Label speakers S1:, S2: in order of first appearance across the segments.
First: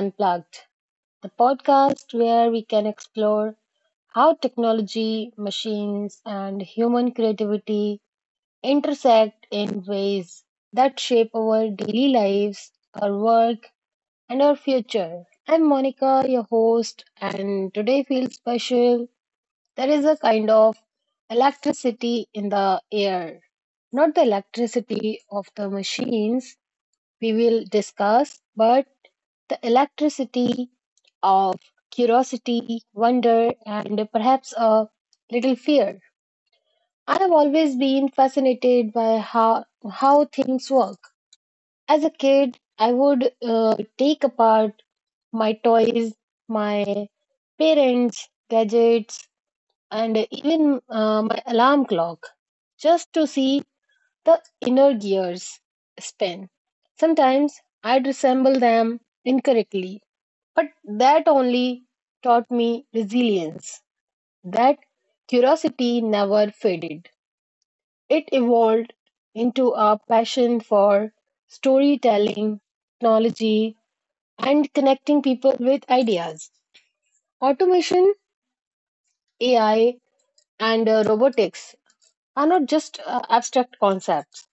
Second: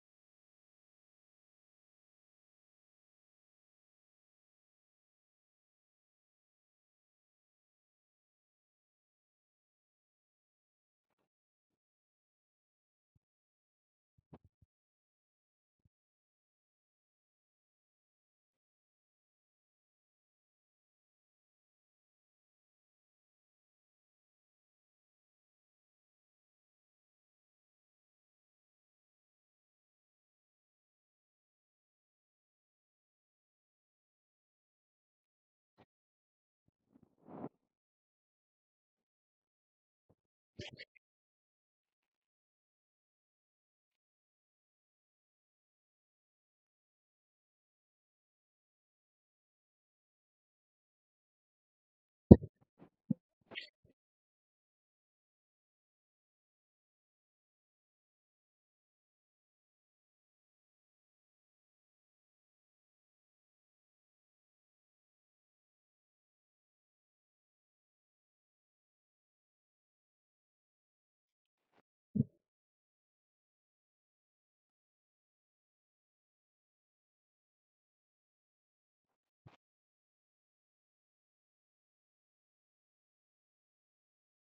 S1: Unplugged, the podcast where we can explore how technology, machines, and human creativity intersect in ways that shape our daily lives, our work, and our future. I'm Monica, your host, and today feels special. There is a kind of electricity in the air. Not the electricity of the machines we will discuss, but the electricity of curiosity, wonder, and perhaps a little fear. I have always been fascinated by how things work. As a kid, I would take apart my toys, my parents' gadgets, and even my alarm clock just to see the inner gears spin. Sometimes I'd resemble them incorrectly, but that only taught me resilience. That curiosity never faded. It evolved into a passion for storytelling, technology, and connecting people with ideas. Automation, AI, and robotics are not just abstract concepts,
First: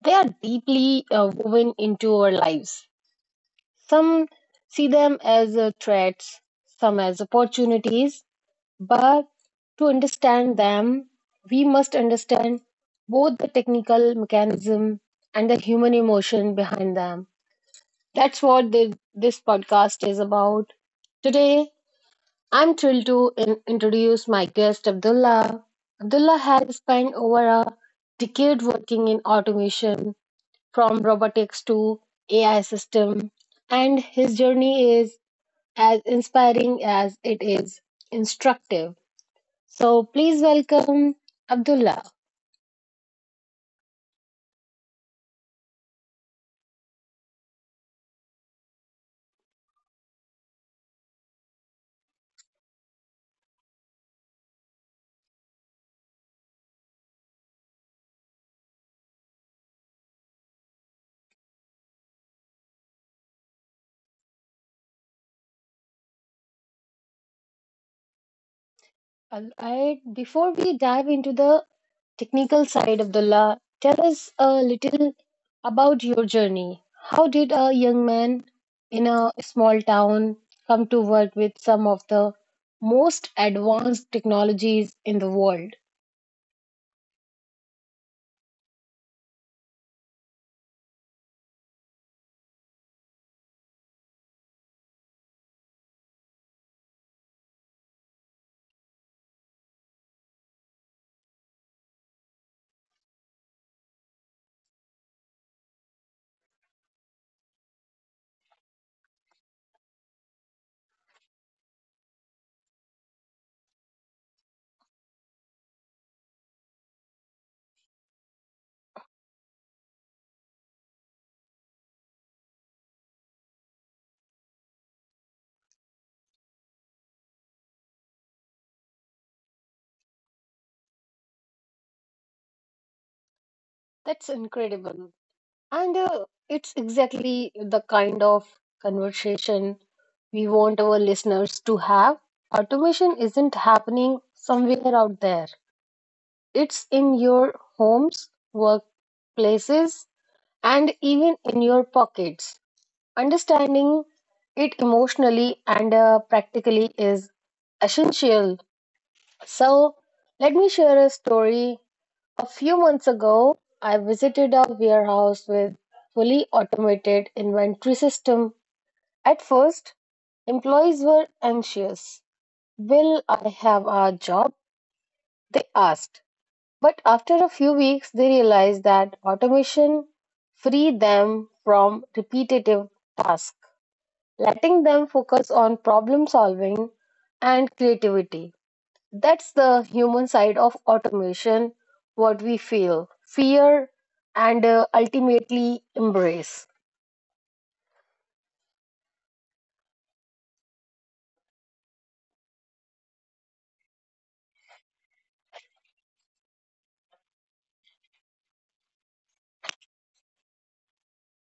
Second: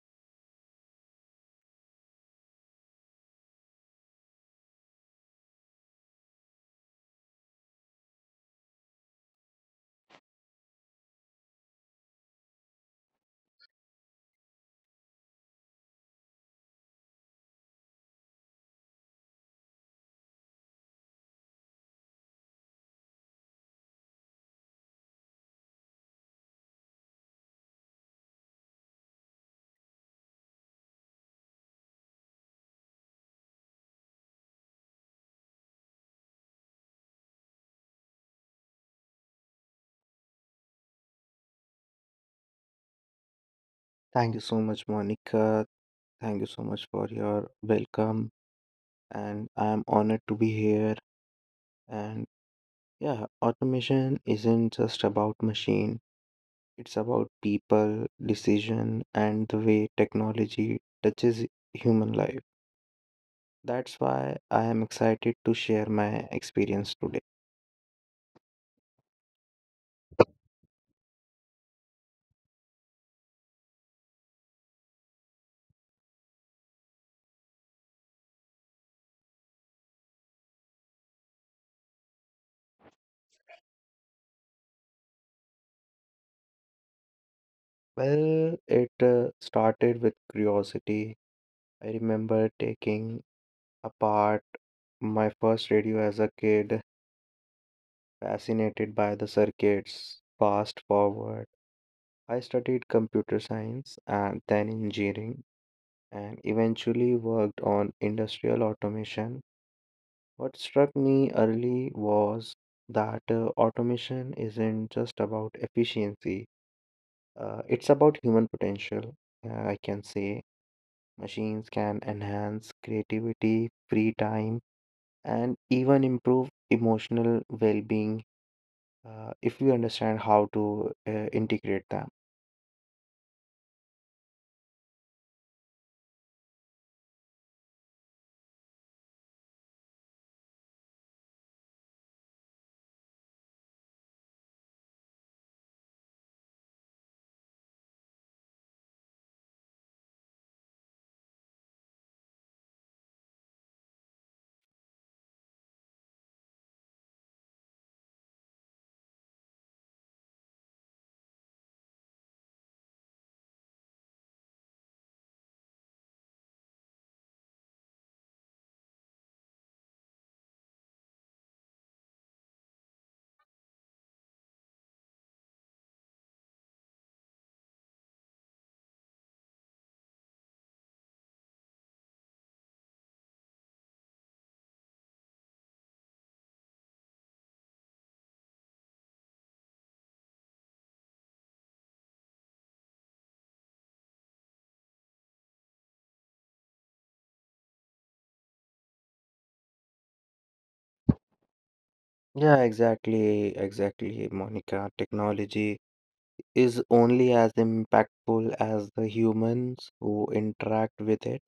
S1: they are deeply woven into our lives. Some see them as threats, some as opportunities, but to understand them, we must understand both the technical mechanism and the human emotion behind them. That's what this podcast is about. Today, I'm thrilled to introduce my guest, Abdullah. Abdullah has spent over a decade working in automation from robotics to AI system, and his journey is as inspiring as it is instructive. So please welcome Abdullah.
S2: Thank you so much, Monica. Thank you so much for your welcome. And I'm honored to be here. And yeah, automation isn't just about machine, it's about people, decision, and the way technology touches human life. That's why I am excited to share my experience today.
S1: All right, before we dive into the technical side, Abdullah, tell us a little about your journey. How did a young man in a small town come to work with some of the most advanced technologies in the world?
S2: Well, it started with curiosity. I remember taking apart my first radio as a kid, fascinated by the circuits. Fast forward, I studied computer science and then engineering and eventually worked on industrial automation. What struck me early was that automation isn't just about efficiency, it's about human potential. I can say machines can enhance creativity, free time, and even improve emotional well being if we understand how to integrate them.
S1: That's incredible. And it's exactly the kind of conversation we want our listeners to have. Automation isn't happening somewhere out there, it's in your homes, workplaces, and even in your pockets. Understanding it emotionally and practically is essential. So, let me share a story. A few months ago, I visited a warehouse with fully automated inventory system. At first, employees were anxious. "Will I have a job?" they asked. But after a few weeks, they realized that automation freed them from repetitive tasks, letting them focus on problem solving and creativity. That's the human side of automation, what we feel, fear, and ultimately embrace.
S2: Yeah, exactly, Monica. Technology is only as impactful as the humans who interact with it.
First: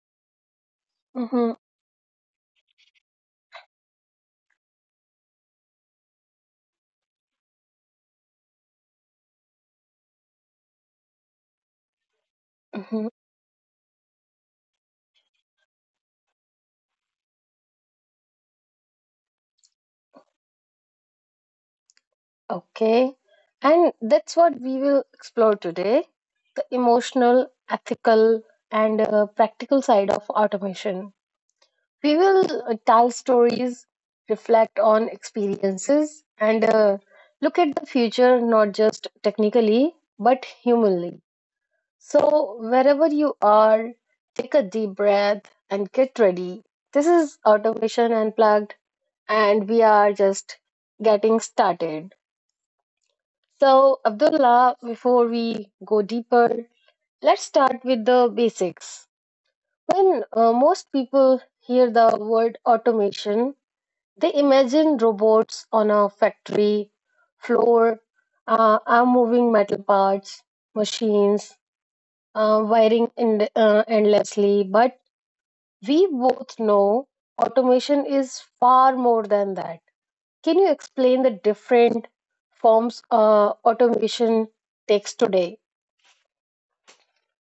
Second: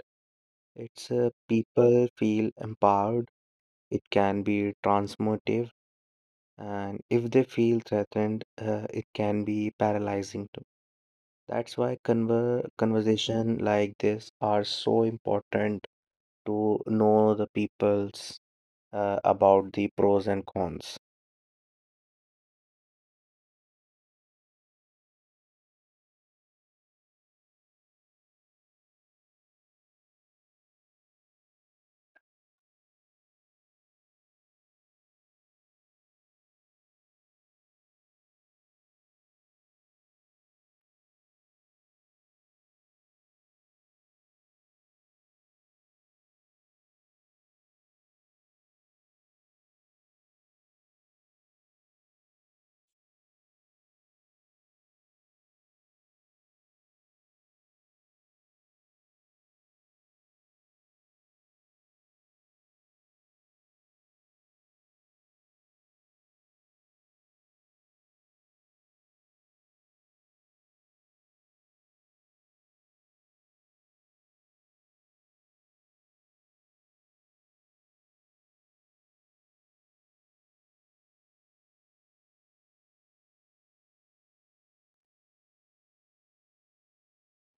S2: It's
S1: Hmm.
S2: people feel empowered, it can be transformative, and if they feel threatened, it can be paralyzing too. That's why conver
S1: Hmm.
S2: conversation like this are so important to know the people's about the pros and cons.
S1: Okay. And that's what we will explore today, the emotional, ethical, and practical side of automation. We will tell stories, reflect on experiences, and look at the future not just technically but humanly. So, wherever you are, take a deep breath and get ready. This is Automation Unplugged, and we are just getting started. So, Abdullah, before we go deeper, let's start with the basics. When most people hear the word automation, they imagine robots on a factory floor, are moving metal parts, machines, endlessly. But we both know automation is far more than that. Can you explain the different forms automation takes today?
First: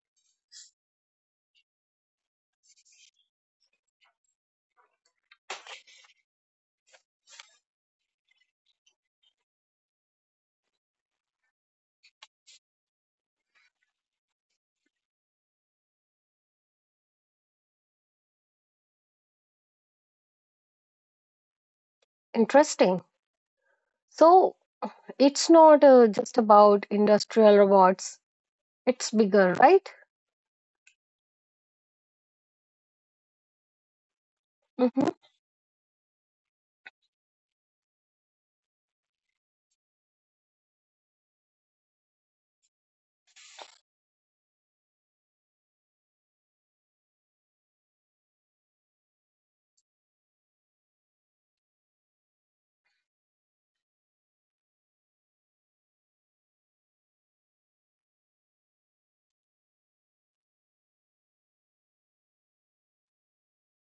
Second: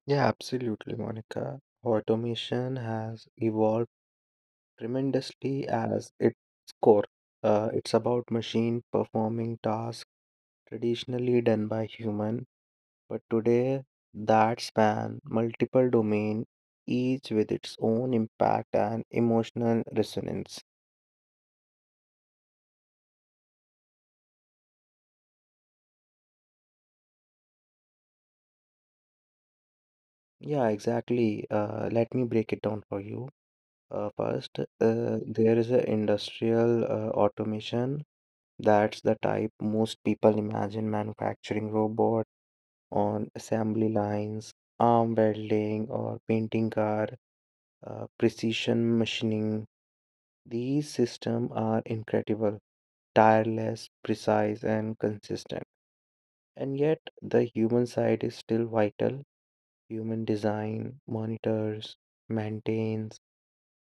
S2: Yeah, absolutely, Monica. Automation has evolved tremendously as its core. It's about machine performing tasks traditionally done by human, but today that span multiple domain, each with its own impact and emotional resonance.
S1: Interesting. So it's not just about industrial robots, it's bigger, right?
S2: Yeah, exactly. Let me break it down for you. First,
S1: Hmm.
S2: there is a industrial automation. That's the type most people imagine: manufacturing robot on assembly lines, arm welding or painting car, precision machining. These systems are incredible, tireless, precise, and consistent. And yet, the human side is still vital. Human design, monitors, maintains,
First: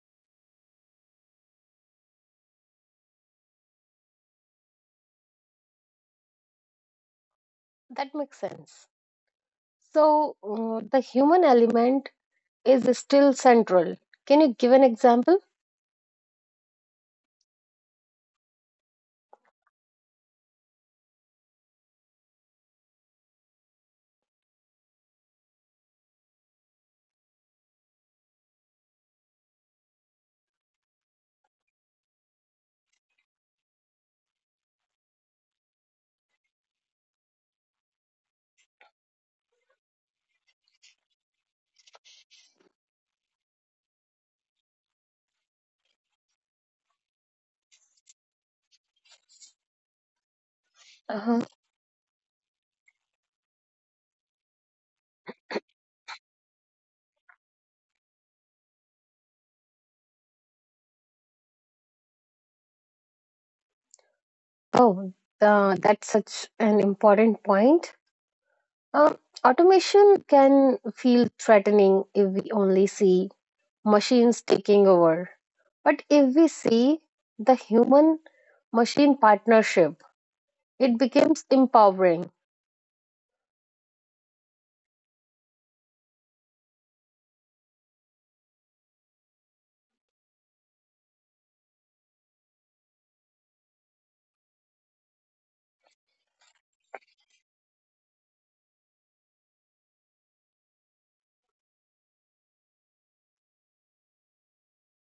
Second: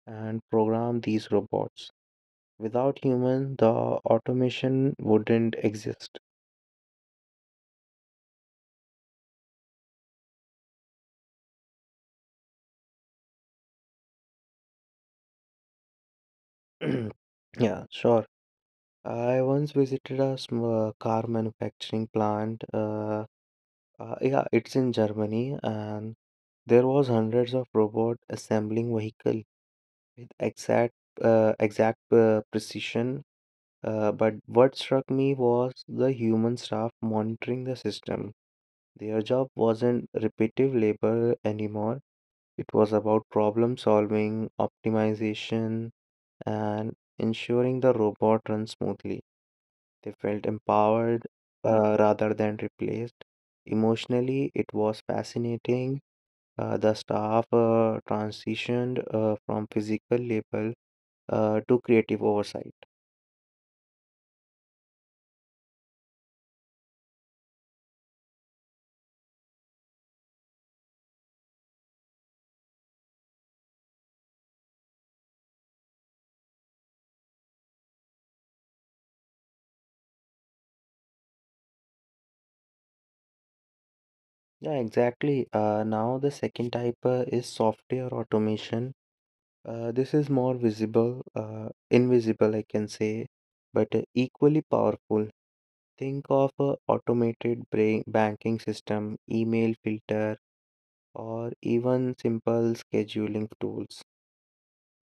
S2: and program these robots. Without human, the automation wouldn't exist.
S1: That makes sense. So the human element is still central. Can you give an example?
S2: Yeah, sure. I once visited a car manufacturing plant. Yeah, it's in Germany, and there was hundreds of robot assembling vehicle with exact precision. But what struck me was the human staff monitoring the system. Their job wasn't repetitive labor anymore. It was about problem solving, optimization, and ensuring the robot runs smoothly. They felt empowered
S1: Uh-huh.
S2: rather than replaced. Emotionally, it was fascinating. The staff transitioned from physical labor to creative oversight.
S1: Oh, that's such an important point. Um, Automation can feel threatening if we only see machines taking over. But if we see the human machine partnership, it becomes empowering.
S2: Yeah, exactly. Now, the second type is software automation. This is more visible, invisible, I can say, but equally powerful. Think of a banking system, email filter, or even simple scheduling tools.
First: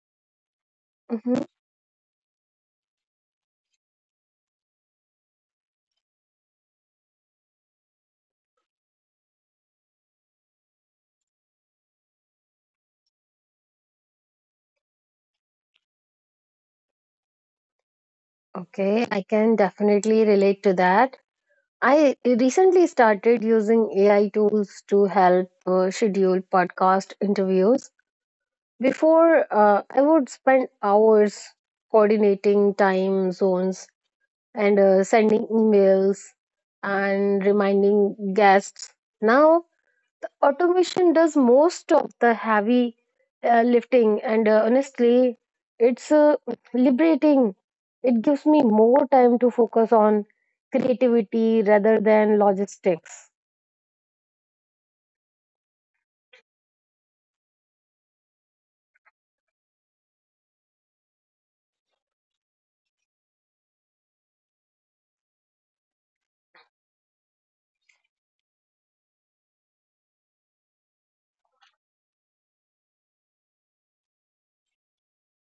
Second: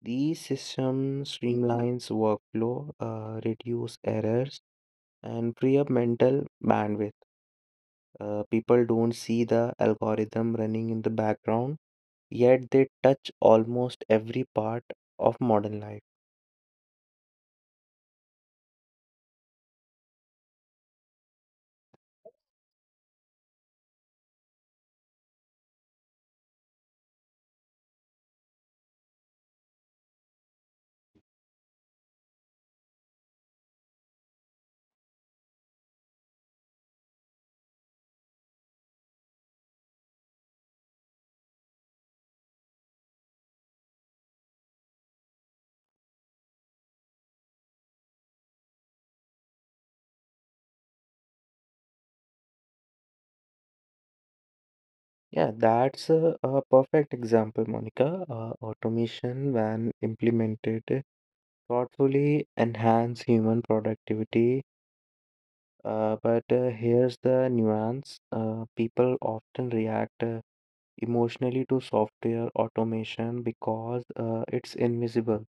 S2: These systems
S1: Mhm.
S2: streamlines workflow, reduce errors, and free up mental bandwidth. People don't see the algorithm running in the background, yet they touch almost every part of modern life.
S1: Okay, I can definitely relate to that. I recently started using AI tools to help schedule podcast interviews. Before, I would spend hours coordinating time zones and sending emails and reminding guests. Now, automation does most of the heavy lifting, and honestly, it's liberating. It gives me more time to focus on creativity rather than logistics.
S2: Yeah, that's a perfect example, Monica. Automation, when implemented thoughtfully, enhance human productivity. But here's the nuance: people often react emotionally to software automation because it's invisible.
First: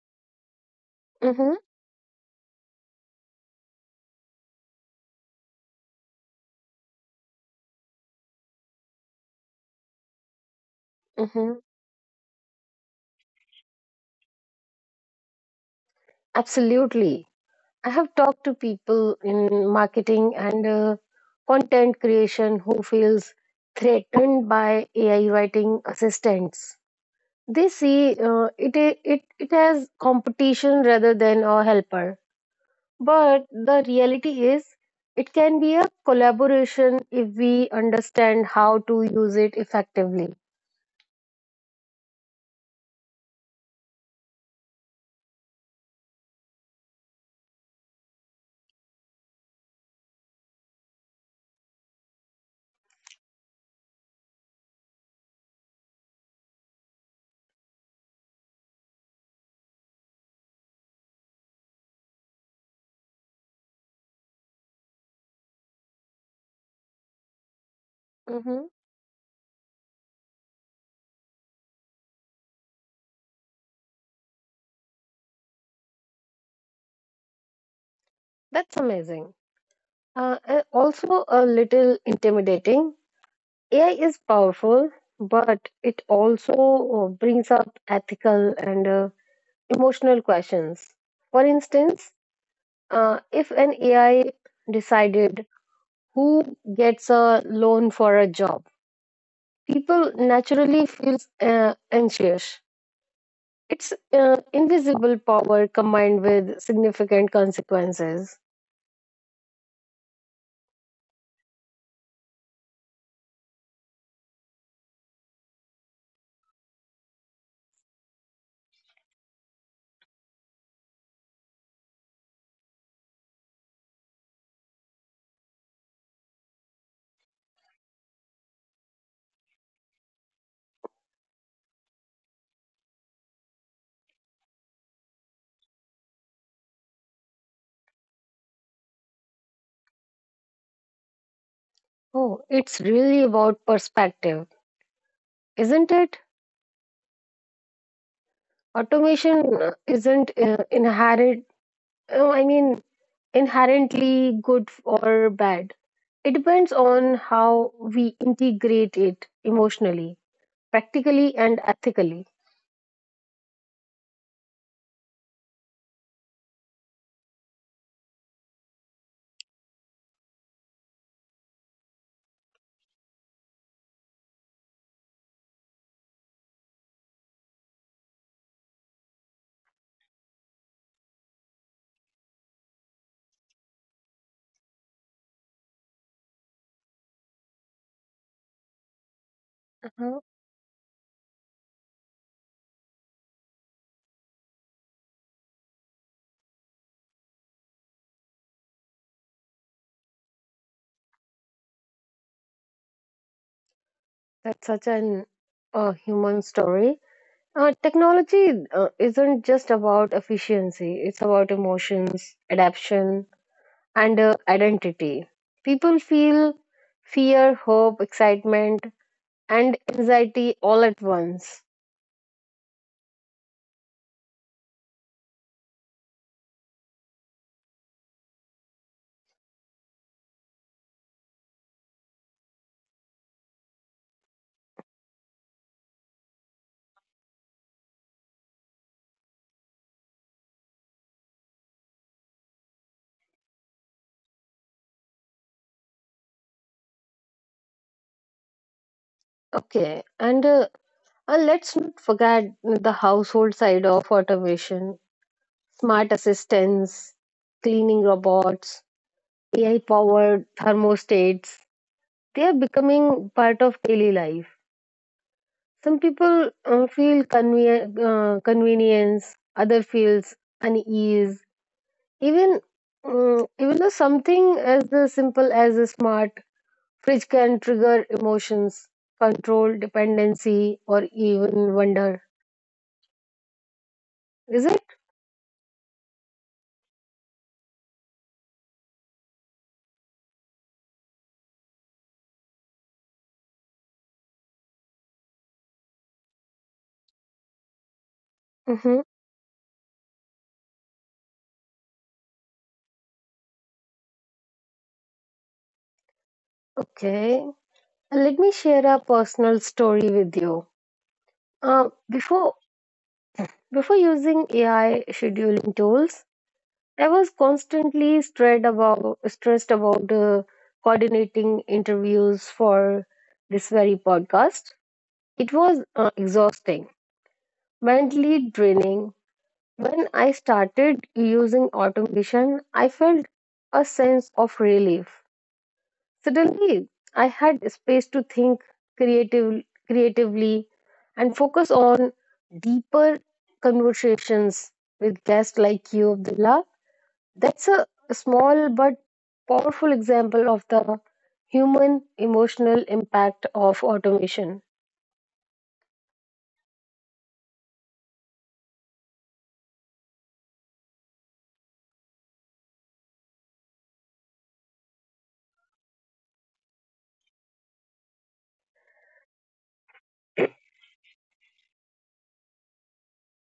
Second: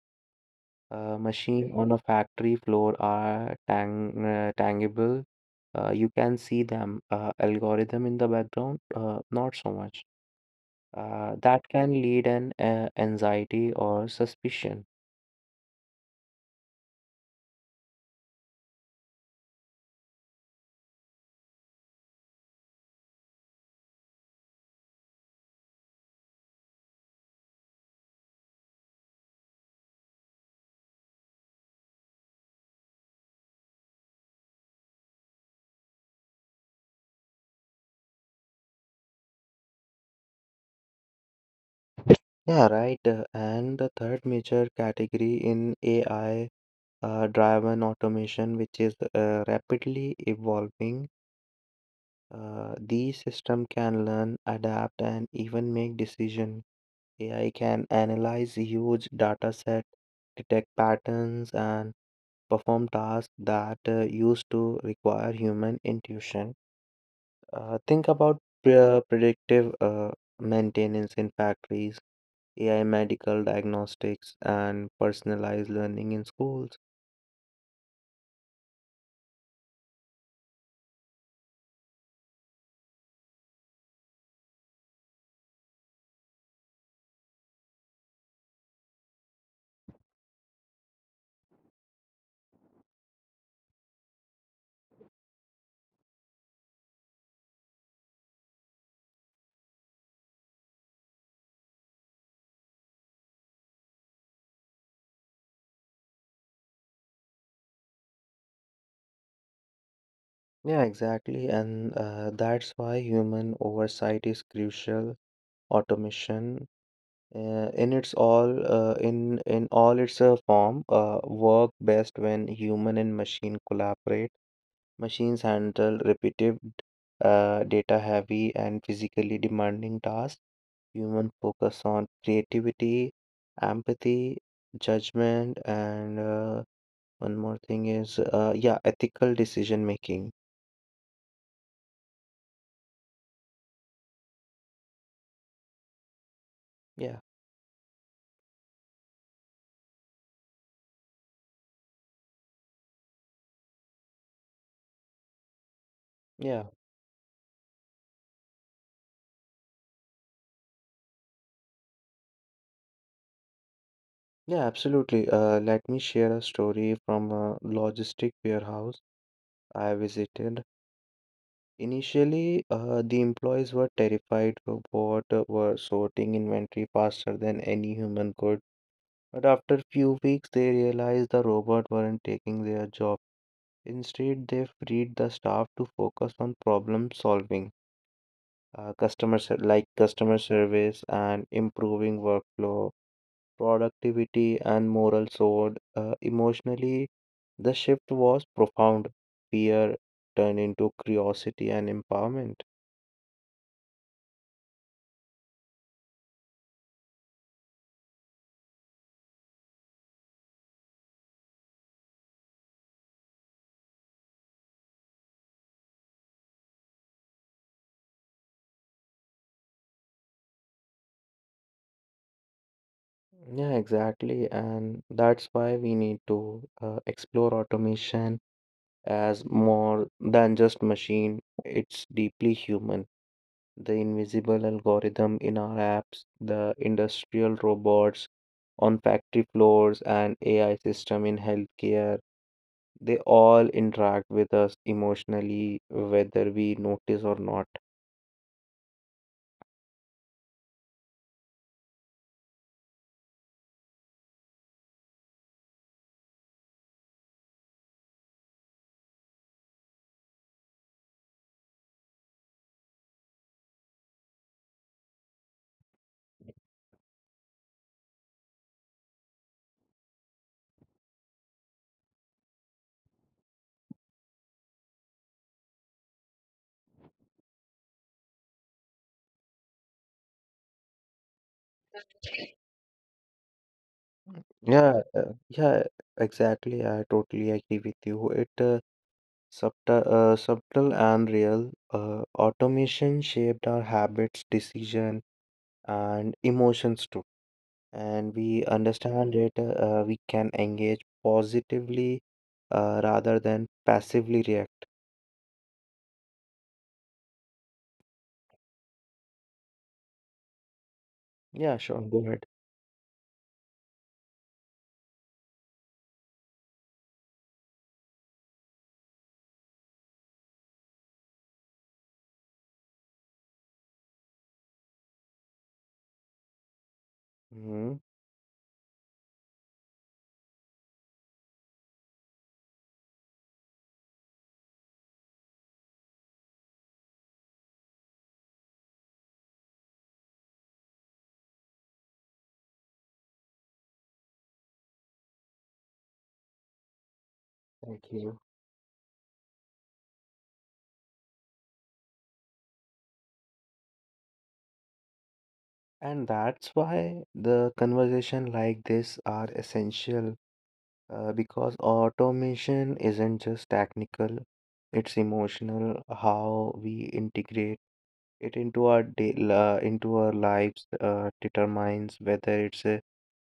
S1: Mm-hmm.
S2: Machine on a factory floor are tangible. You can see them. Algorithm in the background, not so much.
S1: Mm-hmm.
S2: That can lead an anxiety or suspicion.
S1: Absolutely. I have talked to people in marketing and content creation who feels threatened by AI writing assistants. They see it has competition rather than a helper. But the reality is, it can be a collaboration if we understand how to use it effectively.
S2: Yeah, right. And the third major category in AI driven automation, which is rapidly evolving, these systems can learn, adapt, and even make decisions. AI can analyze huge data set, detect patterns, and perform tasks that used to require human intuition. Think about
S1: Hmm.
S2: predictive maintenance in factories, AI medical diagnostics, and personalized learning in schools.
S1: That's amazing. Also, a little intimidating. AI is powerful, but it also brings up ethical and emotional questions. For instance, if an AI decided who gets a loan for a job, people naturally feel uh, anxious. It's invisible power combined with significant consequences.
S2: Yeah, exactly. And that's why human oversight is crucial. Automation in all its form work best when human and machine collaborate. Machines handle repetitive, data heavy, and physically demanding tasks. Human focus on creativity, empathy, judgment, and one more thing is, yeah, ethical decision making.
S1: Oh, it's really about perspective, isn't it?
S2: Yeah,
S1: Automation isn't oh, i mean inherently good or bad. It
S2: yeah,
S1: depends on how we integrate it, emotionally, practically, and ethically.
S2: yeah, absolutely. Let me share a story from a logistic warehouse I visited. Initially, the employees were terrified of what were sorting inventory faster than any human could. But after few weeks, they realized the robot weren't taking their job. Instead, they freed the staff to focus on problem solving, like
S1: Uh-huh.
S2: customer service, and improving workflow productivity, and moral sword. Emotionally, the shift was profound. Fear turned into curiosity and empowerment.
S1: That's such an human story. Technology isn't just about efficiency, it's about emotions, adaptation, and identity. People feel fear, hope, excitement, and anxiety all at once.
S2: Yeah, exactly. And that's why we need to explore automation as more than just machine. It's deeply human. The invisible algorithm in our apps, the industrial robots on factory floors, and AI system in healthcare. They all interact with us emotionally, whether we notice or not.
S1: Okay, and let's not forget the household side of automation. Smart assistants, cleaning robots, AI powered thermostats. They are becoming part of daily life. Some people feel convenience, other feels unease. Even even though something as the simple as a smart fridge can trigger emotions, control, dependency, or even wonder. Is it?
S2: Yeah, exactly. I totally agree with you. It subtle and real. Automation shaped our habits, decision, and emotions too. And we
S1: Hmm.
S2: understand it. We can engage positively, rather than passively react.
S1: Okay. Let me share a personal story with you.
S2: Yeah,
S1: Uh,
S2: sure. Go ahead.
S1: before Before using AI scheduling tools, I was constantly stressed about coordinating interviews for this very podcast. It was exhausting,
S2: Hmm.
S1: mentally draining. When I started using automation, I felt a sense of relief. Suddenly, I had space to think creative, creatively and focus on deeper conversations with guests like you, Abdullah. That's a
S2: Thank you.
S1: small but powerful example of the human emotional impact of automation.
S2: And that's why the conversation like this are essential, because automation isn't just technical, it's emotional. How we integrate it into our into our lives determines whether it's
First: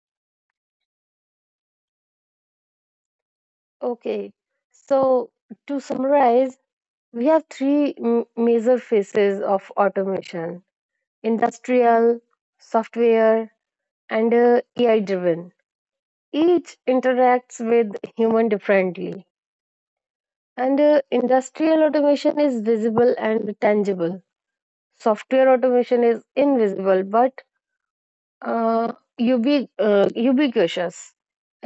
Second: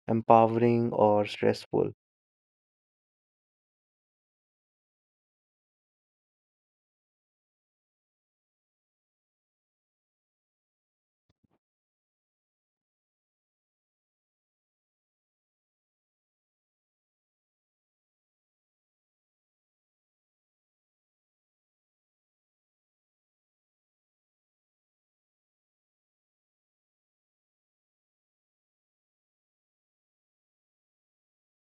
S2: empowering or stressful.
S1: Okay, so to summarize, we have three major phases of automation: industrial, software, and AI driven. Each interacts with human differently, and industrial automation is visible and tangible, software automation is invisible but uh, ubiquitous,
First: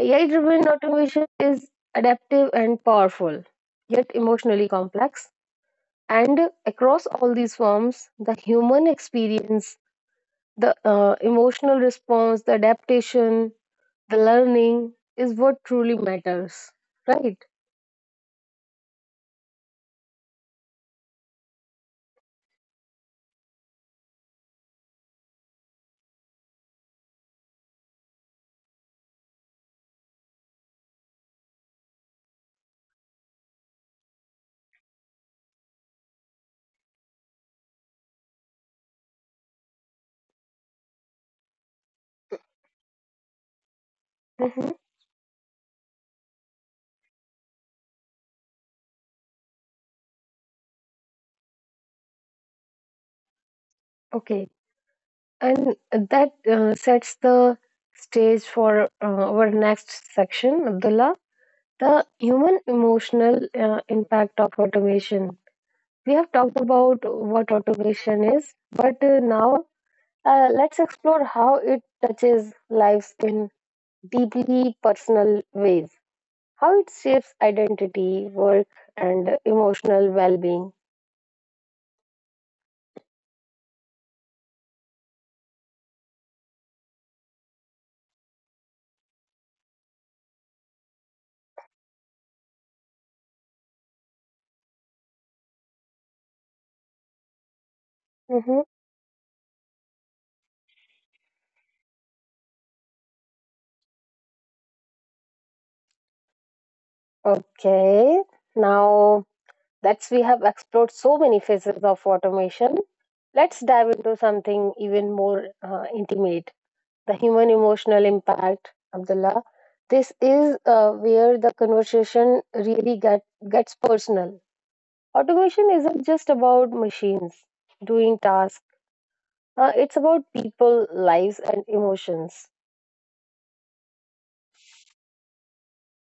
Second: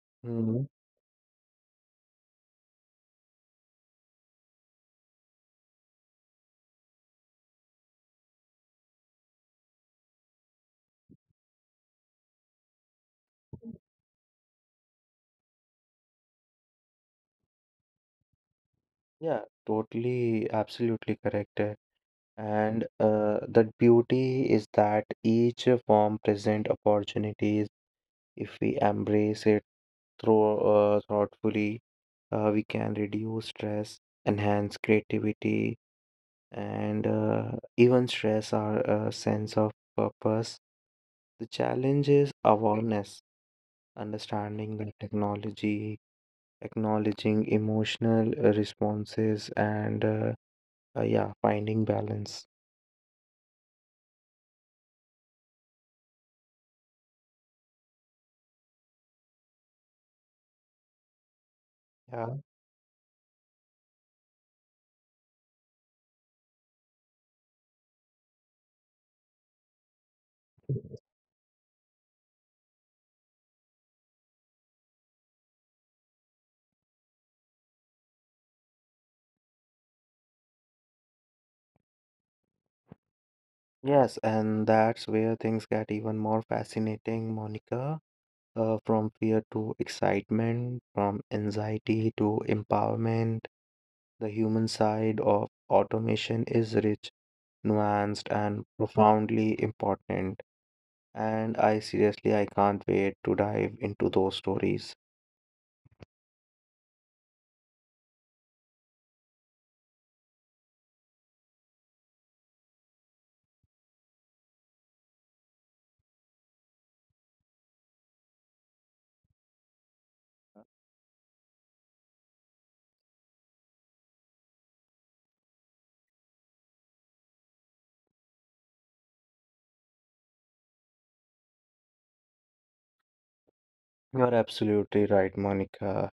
S1: AI
S2: Hmm.
S1: driven automation is adaptive and powerful yet emotionally complex, and across all these forms the human experience, the emotional response, the adaptation, the learning is what truly matters, right?
S2: Yeah, totally, absolutely correct. And the beauty is that each form present opportunities. If we embrace it through thoughtfully, we can reduce stress, enhance creativity, and even stress our sense of purpose. The challenge is awareness, understanding the technology, acknowledging emotional responses, and yeah, finding balance.
S1: Okay, and that sets the stage for our next section, Abdullah, the
S2: Yeah.
S1: human emotional impact of automation. We have talked about what automation is, but now let's explore how it touches lives in deeply personal ways, how it shapes identity, work, and emotional well being.
S2: Yes, and that's where things get even more fascinating, Monica. From fear to excitement, from anxiety to empowerment. The human side of automation is rich, nuanced,
S1: Mm-hmm.
S2: and profoundly important. And I seriously, I can't wait to dive into those stories.
S1: Okay. Now that's we have explored so many phases of automation, let's dive into something even more intimate. The human emotional impact, Abdullah. This is where the conversation really gets personal. Automation isn't just about machines doing tasks, it's about people, lives, and emotions.
S2: You are absolutely right, Monica.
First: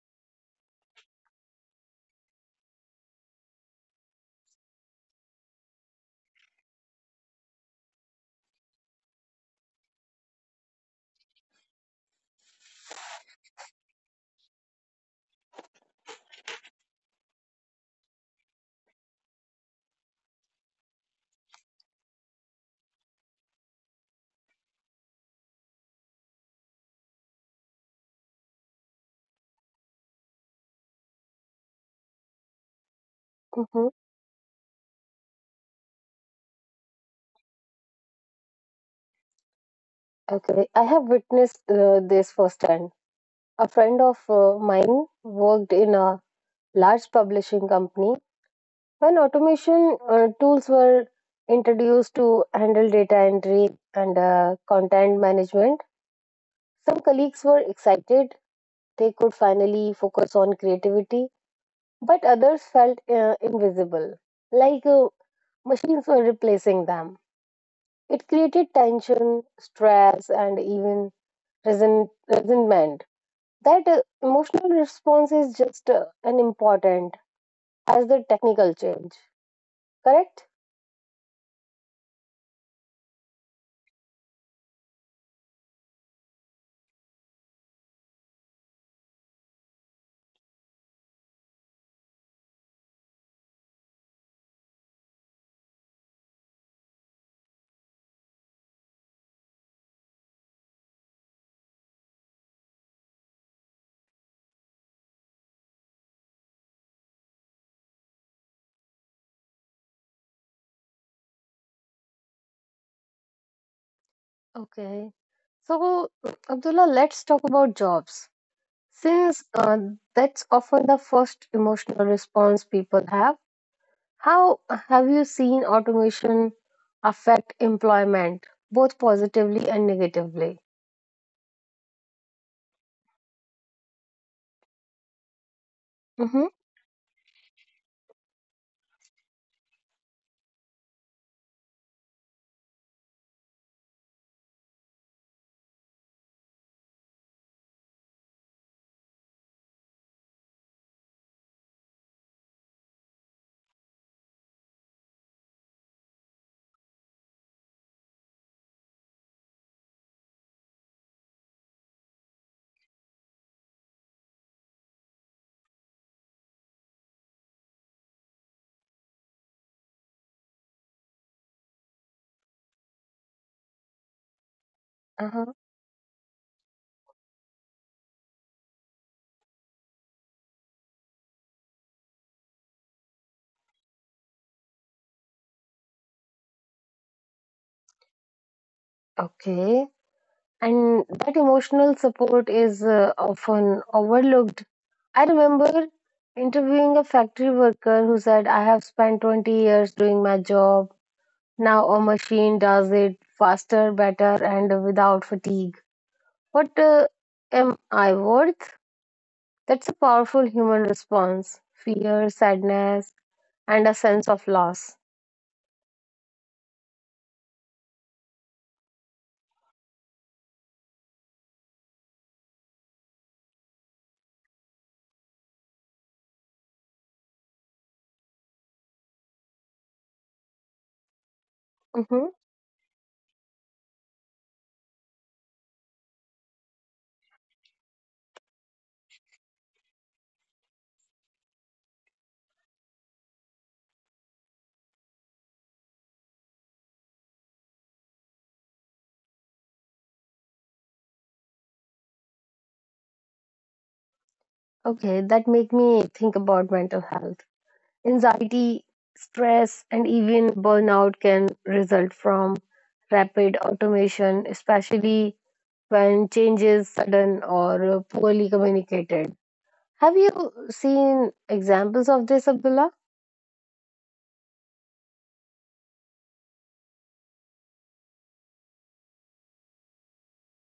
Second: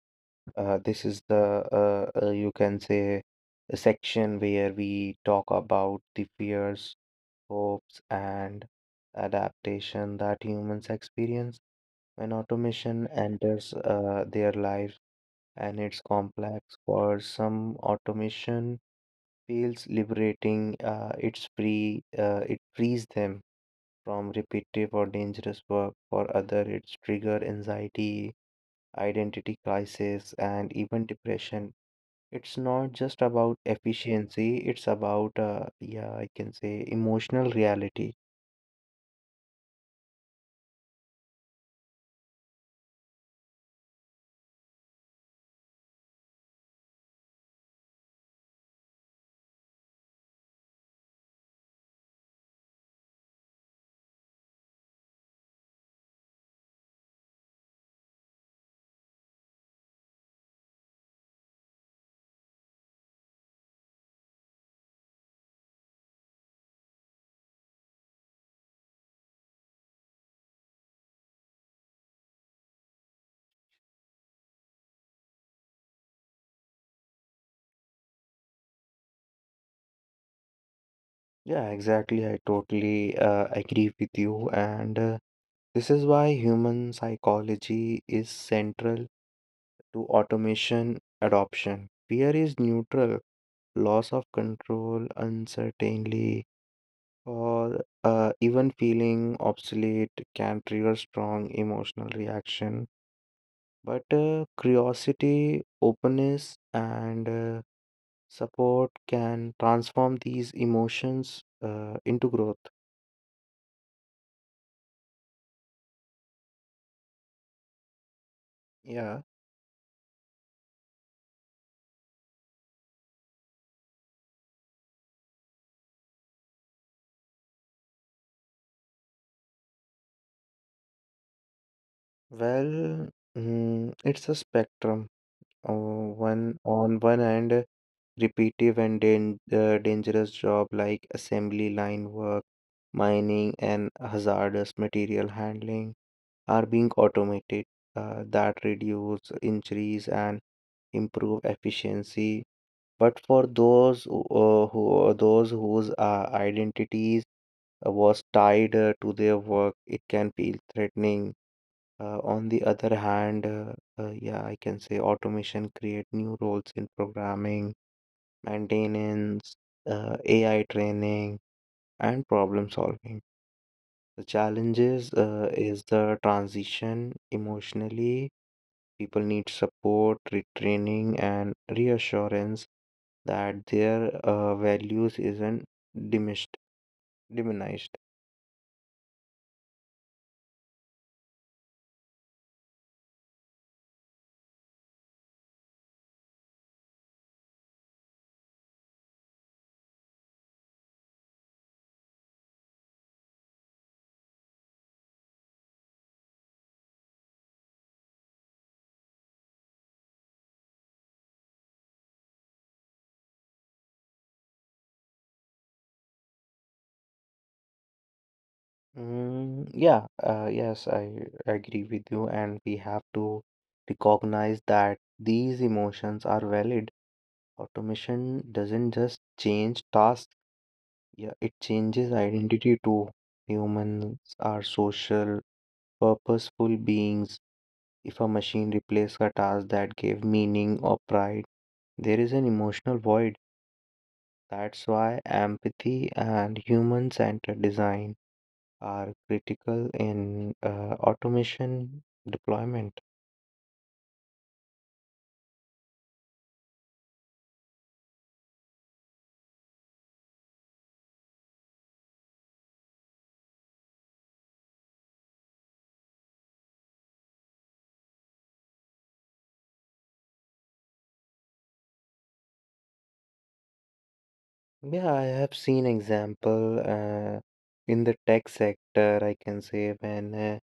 S2: This is the, you can say, a section where we talk about the fears, hopes, and adaptation that humans experience. When automation enters their lives and it's complex, for some automation feels liberating, it frees them from repetitive or dangerous work. For other, it's trigger anxiety, identity crisis, and even depression. It's not just about
S1: Hmm.
S2: efficiency, it's about, yeah, I can say emotional reality.
S1: Okay, I have witnessed this firsthand. A friend of mine worked in a large publishing company when automation tools were introduced to handle data entry and content management. Some colleagues were excited they could finally focus on creativity, but others felt invisible, like machines were replacing them. It created tension, stress, and even resentment. That emotional response is just as important as the technical change, correct?
S2: Yeah, exactly. I totally agree with you. And this is why human psychology is central to automation adoption. Fear is neutral: loss of control, uncertainty, or even feeling obsolete can trigger strong emotional reaction. But curiosity, openness, and support can transform these emotions into growth.
S1: Okay. So, Abdullah, let's talk about jobs.
S2: Yeah,
S1: Since that's often the first emotional response people have. How have you seen automation affect employment, both positively and negatively?
S2: well, mm, it's a spectrum. Oh,
S1: Mm-hmm.
S2: one hand, repetitive and dangerous job like assembly line work, mining, and hazardous material handling are being automated. That reduce injuries and improve efficiency. But for those who those whose identities was tied to their work, it can feel threatening. On the other hand, yeah, I can say automation create new roles in programming, maintenance, AI training, and problem solving. The challenges
S1: Uh-huh.
S2: is the transition emotionally. People need support, retraining, and reassurance that their values isn't diminished. Diminished.
S1: Okay. And that emotional support is often overlooked. I remember interviewing a factory worker who said, "I have spent 20 years doing my job. Now a machine does it faster, better, and without fatigue. What am I worth?" That's a powerful human response. Fear, sadness, and a sense of loss.
S2: Mm, yes, I agree with you, and we have to recognize that these emotions are valid. Automation doesn't just change tasks, yeah, it changes
S1: Hmm.
S2: identity too. Humans are social, purposeful beings. If a machine replaces a task that gave meaning or pride, there is an emotional void. That's why empathy and human-centered design are critical in automation deployment.
S1: Okay, that make me think about mental health. Anxiety, stress, and even burnout can result from rapid automation, especially when change is sudden or poorly communicated. Have you seen examples of this, Abdullah?
S2: Yeah, I have seen example in the tech sector, I can say, when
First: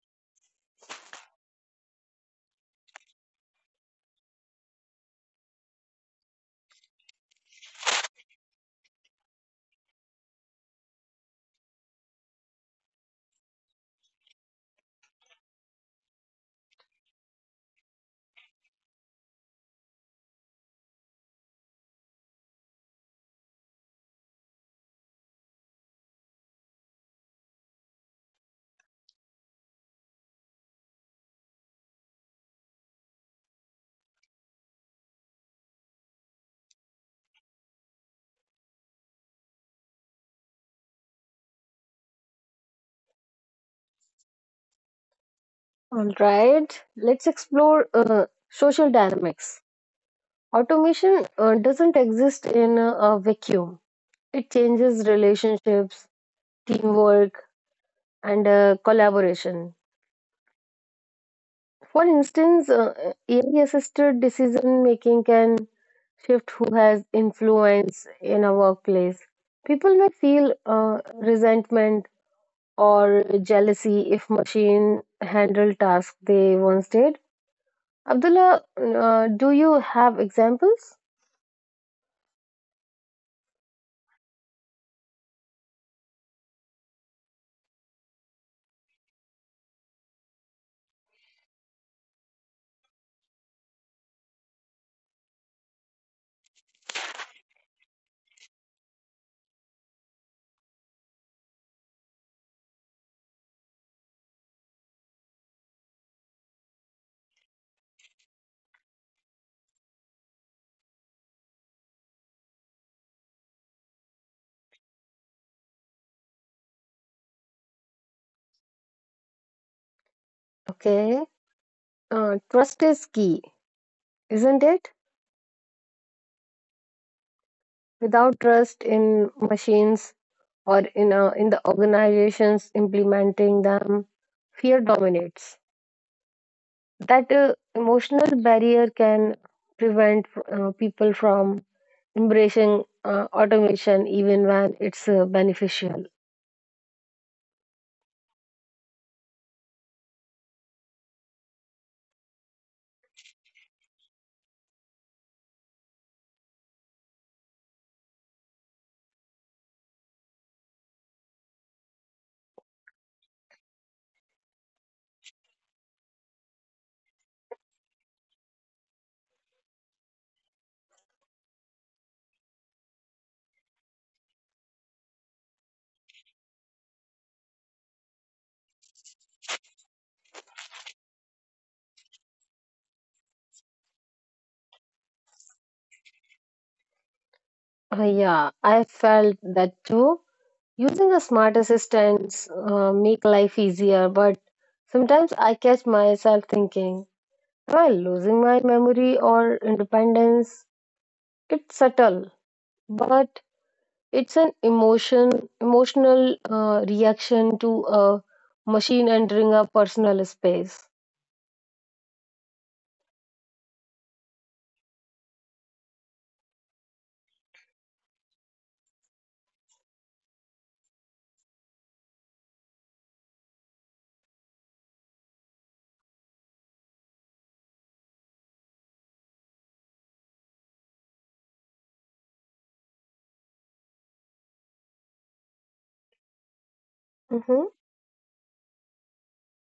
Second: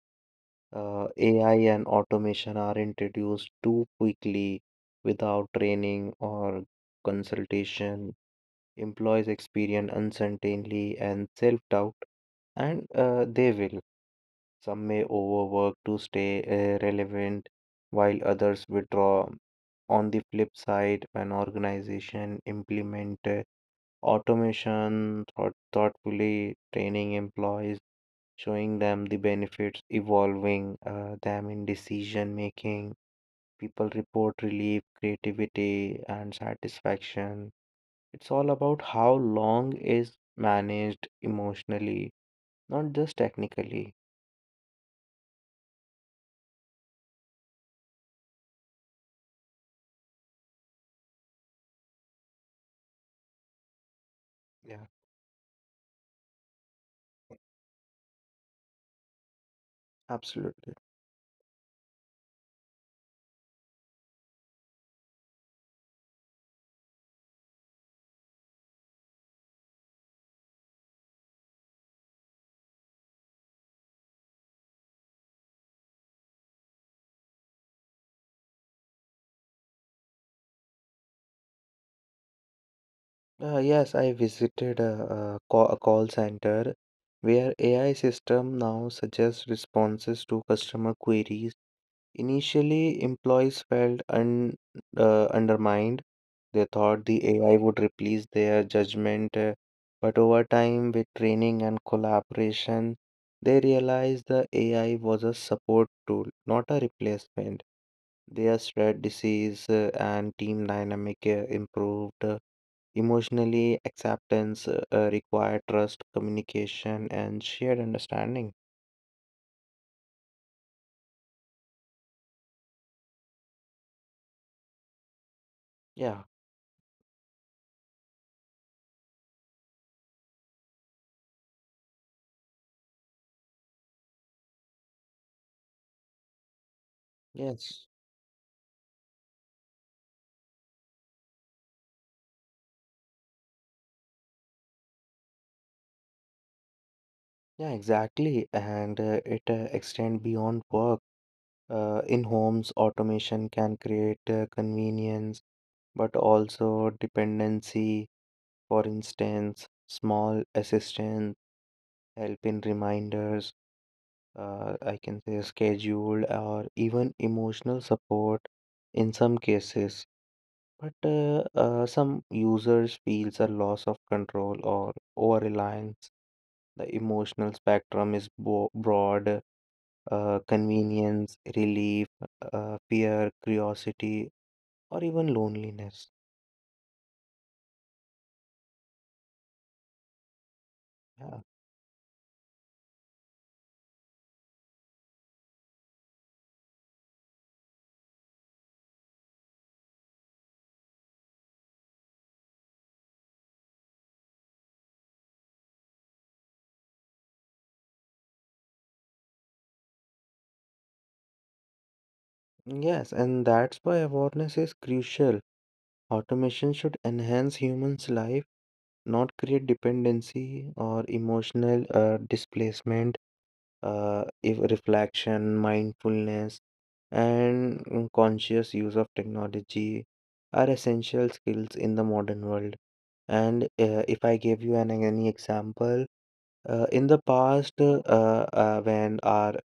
S2: AI and automation are introduced too quickly without training or consultation, employees experience uncertainty and self-doubt, and they will. Some may overwork to stay relevant, while others withdraw. On the flip side, when organization implement automation thoughtfully, training employees, showing them the benefits, evolving them in decision making, people report relief, creativity, and satisfaction. It's all about how long is managed emotionally, not just technically.
S1: All right, let's explore social dynamics. Automation doesn't exist in a vacuum. It
S2: Yeah,
S1: changes relationships, teamwork, and collaboration.
S2: absolutely.
S1: For instance, AI assisted decision making can shift who has influence in a workplace. People may feel resentment or jealousy if machine handle tasks they once did. Abdullah, do you have examples?
S2: Yes, I visited a call center where AI system now suggests responses to customer queries. Initially, employees felt undermined. They thought the AI would replace their judgment, but over time, with training and collaboration, they realized the AI was a support tool, not a replacement. Their spread disease and team dynamic improved. Emotionally, acceptance require trust, communication, and shared understanding.
S1: Okay, trust is key, isn't it?
S2: Yeah,
S1: Without trust in machines, or in in the organizations implementing them, fear dominates. That
S2: yes,
S1: emotional barrier can prevent people from embracing automation even when it's beneficial.
S2: yeah, exactly. And it extend beyond work. In homes, automation can create convenience, but also dependency. For instance, small assistance, help in reminders, I can say scheduled, or even emotional support in some cases. But some users feels a loss of control or over-reliance. The emotional spectrum is bo broad. Convenience, relief, fear, curiosity, or even loneliness.
S1: Yeah, I felt that too. Using a
S2: Yeah.
S1: smart assistant make life easier, but sometimes I catch myself thinking, am I losing my memory or independence? It's subtle, but it's an emotional reaction to a machine entering our personal space.
S2: Yes, and that's why awareness is crucial. Automation should enhance humans' life, not create dependency or emotional displacement. If reflection, mindfulness, and mm, conscious use of technology are essential skills in the modern world. And if I give you an any example, uh, in the
S1: Mm-hmm.
S2: past, uh, uh, when our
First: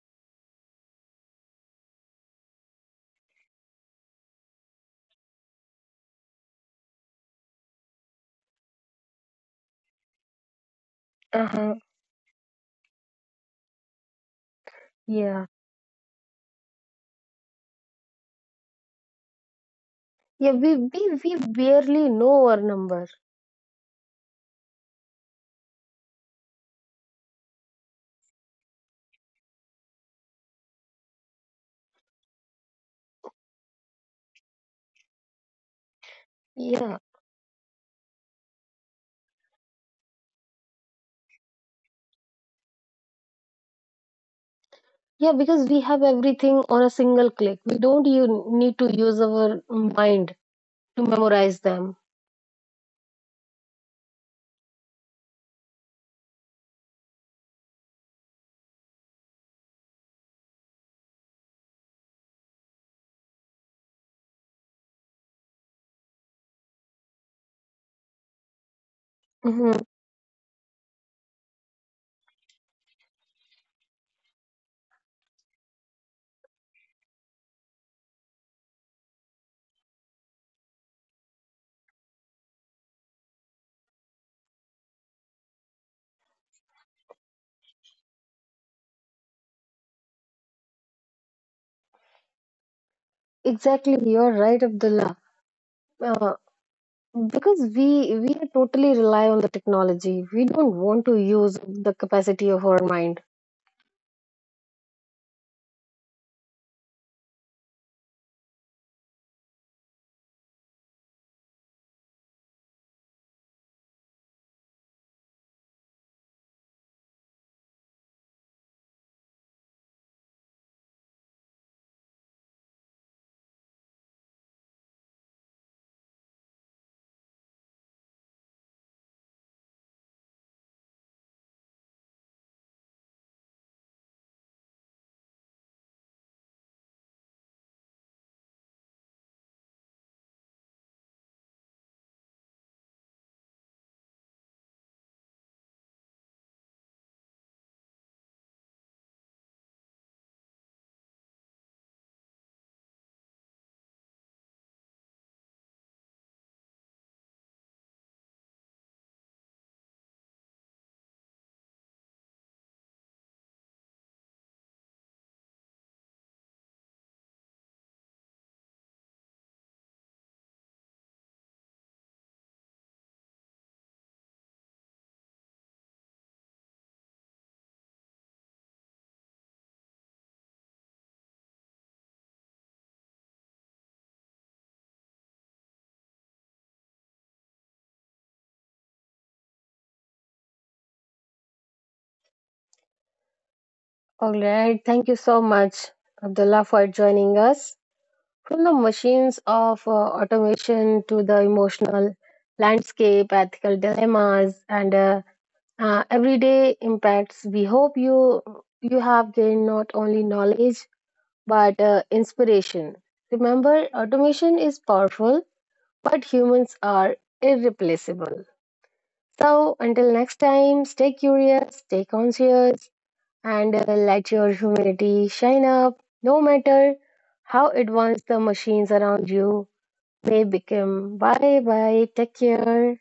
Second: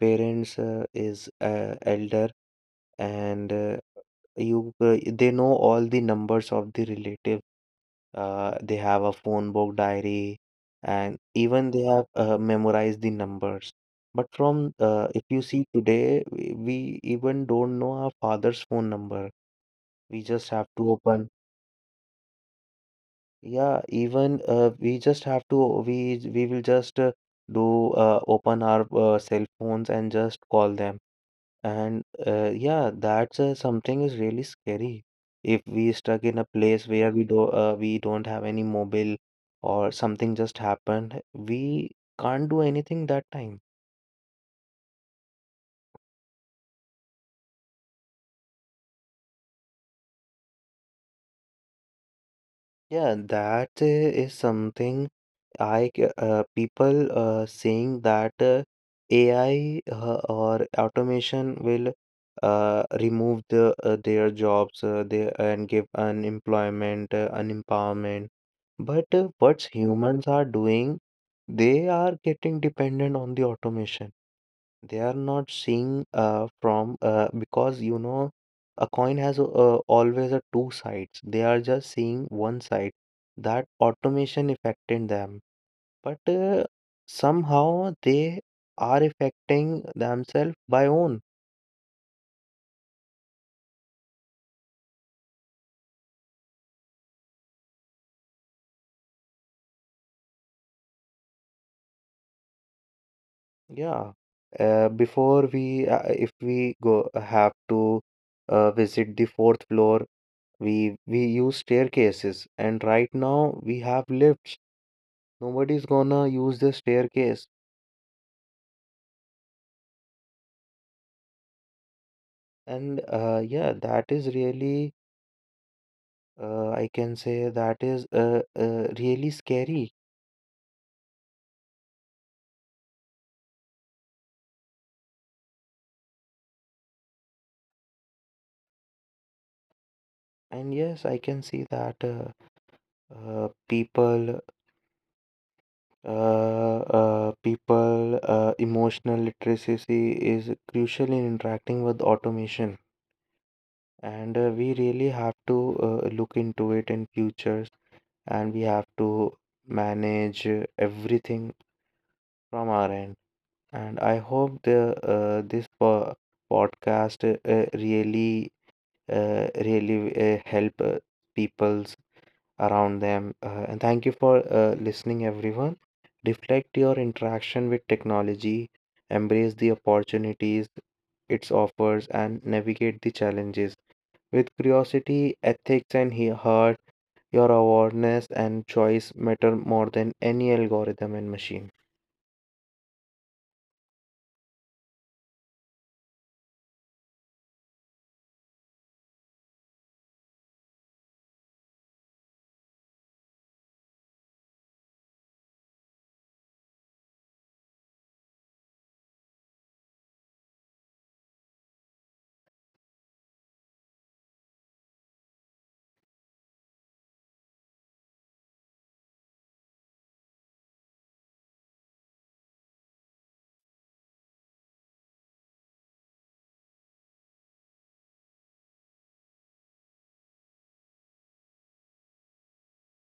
S2: parents is elder and you they know all the numbers of the relatives, they have a phone book diary, and even
S1: Uh-huh.
S2: they have memorized the numbers. But from if you
S1: Yeah.
S2: see today, we even don't know our father's phone number. We just
S1: Yeah,
S2: have
S1: we,
S2: to
S1: we
S2: open.
S1: we barely know our number.
S2: Yeah, even we just have to. We will just do open our cell phones and just call them. And yeah, that's something is really scary. If we stuck in a place
S1: Yeah.
S2: where we don't have any mobile or something just happened, we can't do anything that time.
S1: Yeah, because we have everything on a single click. We don't you need to use our mind to memorize them.
S2: Yeah, that is something people saying that AI or automation will remove the their jobs and give unemployment, unempowerment. But what
S1: Hmm.
S2: humans are doing, they are getting dependent on the automation. They are not seeing from because you know a coin has always a two sides. They are just seeing one side, that automation affected them, but somehow they are affecting themselves by own.
S1: Exactly, you're right, Abdullah. Uh, because we totally rely on the technology. We don't want to use the capacity of our mind.
S2: Yeah, before we if we go have to visit the fourth floor, we use staircases, and right now we have lifts, nobody's gonna use the staircase. And yeah, that is really, I can say, that is really scary. And yes, I can see that uh, people people emotional literacy is crucial in interacting with automation. And we really have to look into it in futures, and we have to manage everything from our end. And I hope the this podcast really really help people's around them. And thank you for listening, everyone. Reflect your interaction with technology, embrace the opportunities it offers, and navigate the challenges. With curiosity, ethics, and heart, your awareness and choice matter more than any algorithm and machine.
S1: All right. Thank you so much, Abdullah, for joining us. From the machines of automation to the emotional landscape, ethical dilemmas, and everyday impacts, we hope you have gained not only knowledge but inspiration. Remember, automation is powerful, but humans are irreplaceable. So, until next time, stay curious, stay conscious, and let your humanity shine up no matter how advanced the machines around you may become. Bye bye. Take care.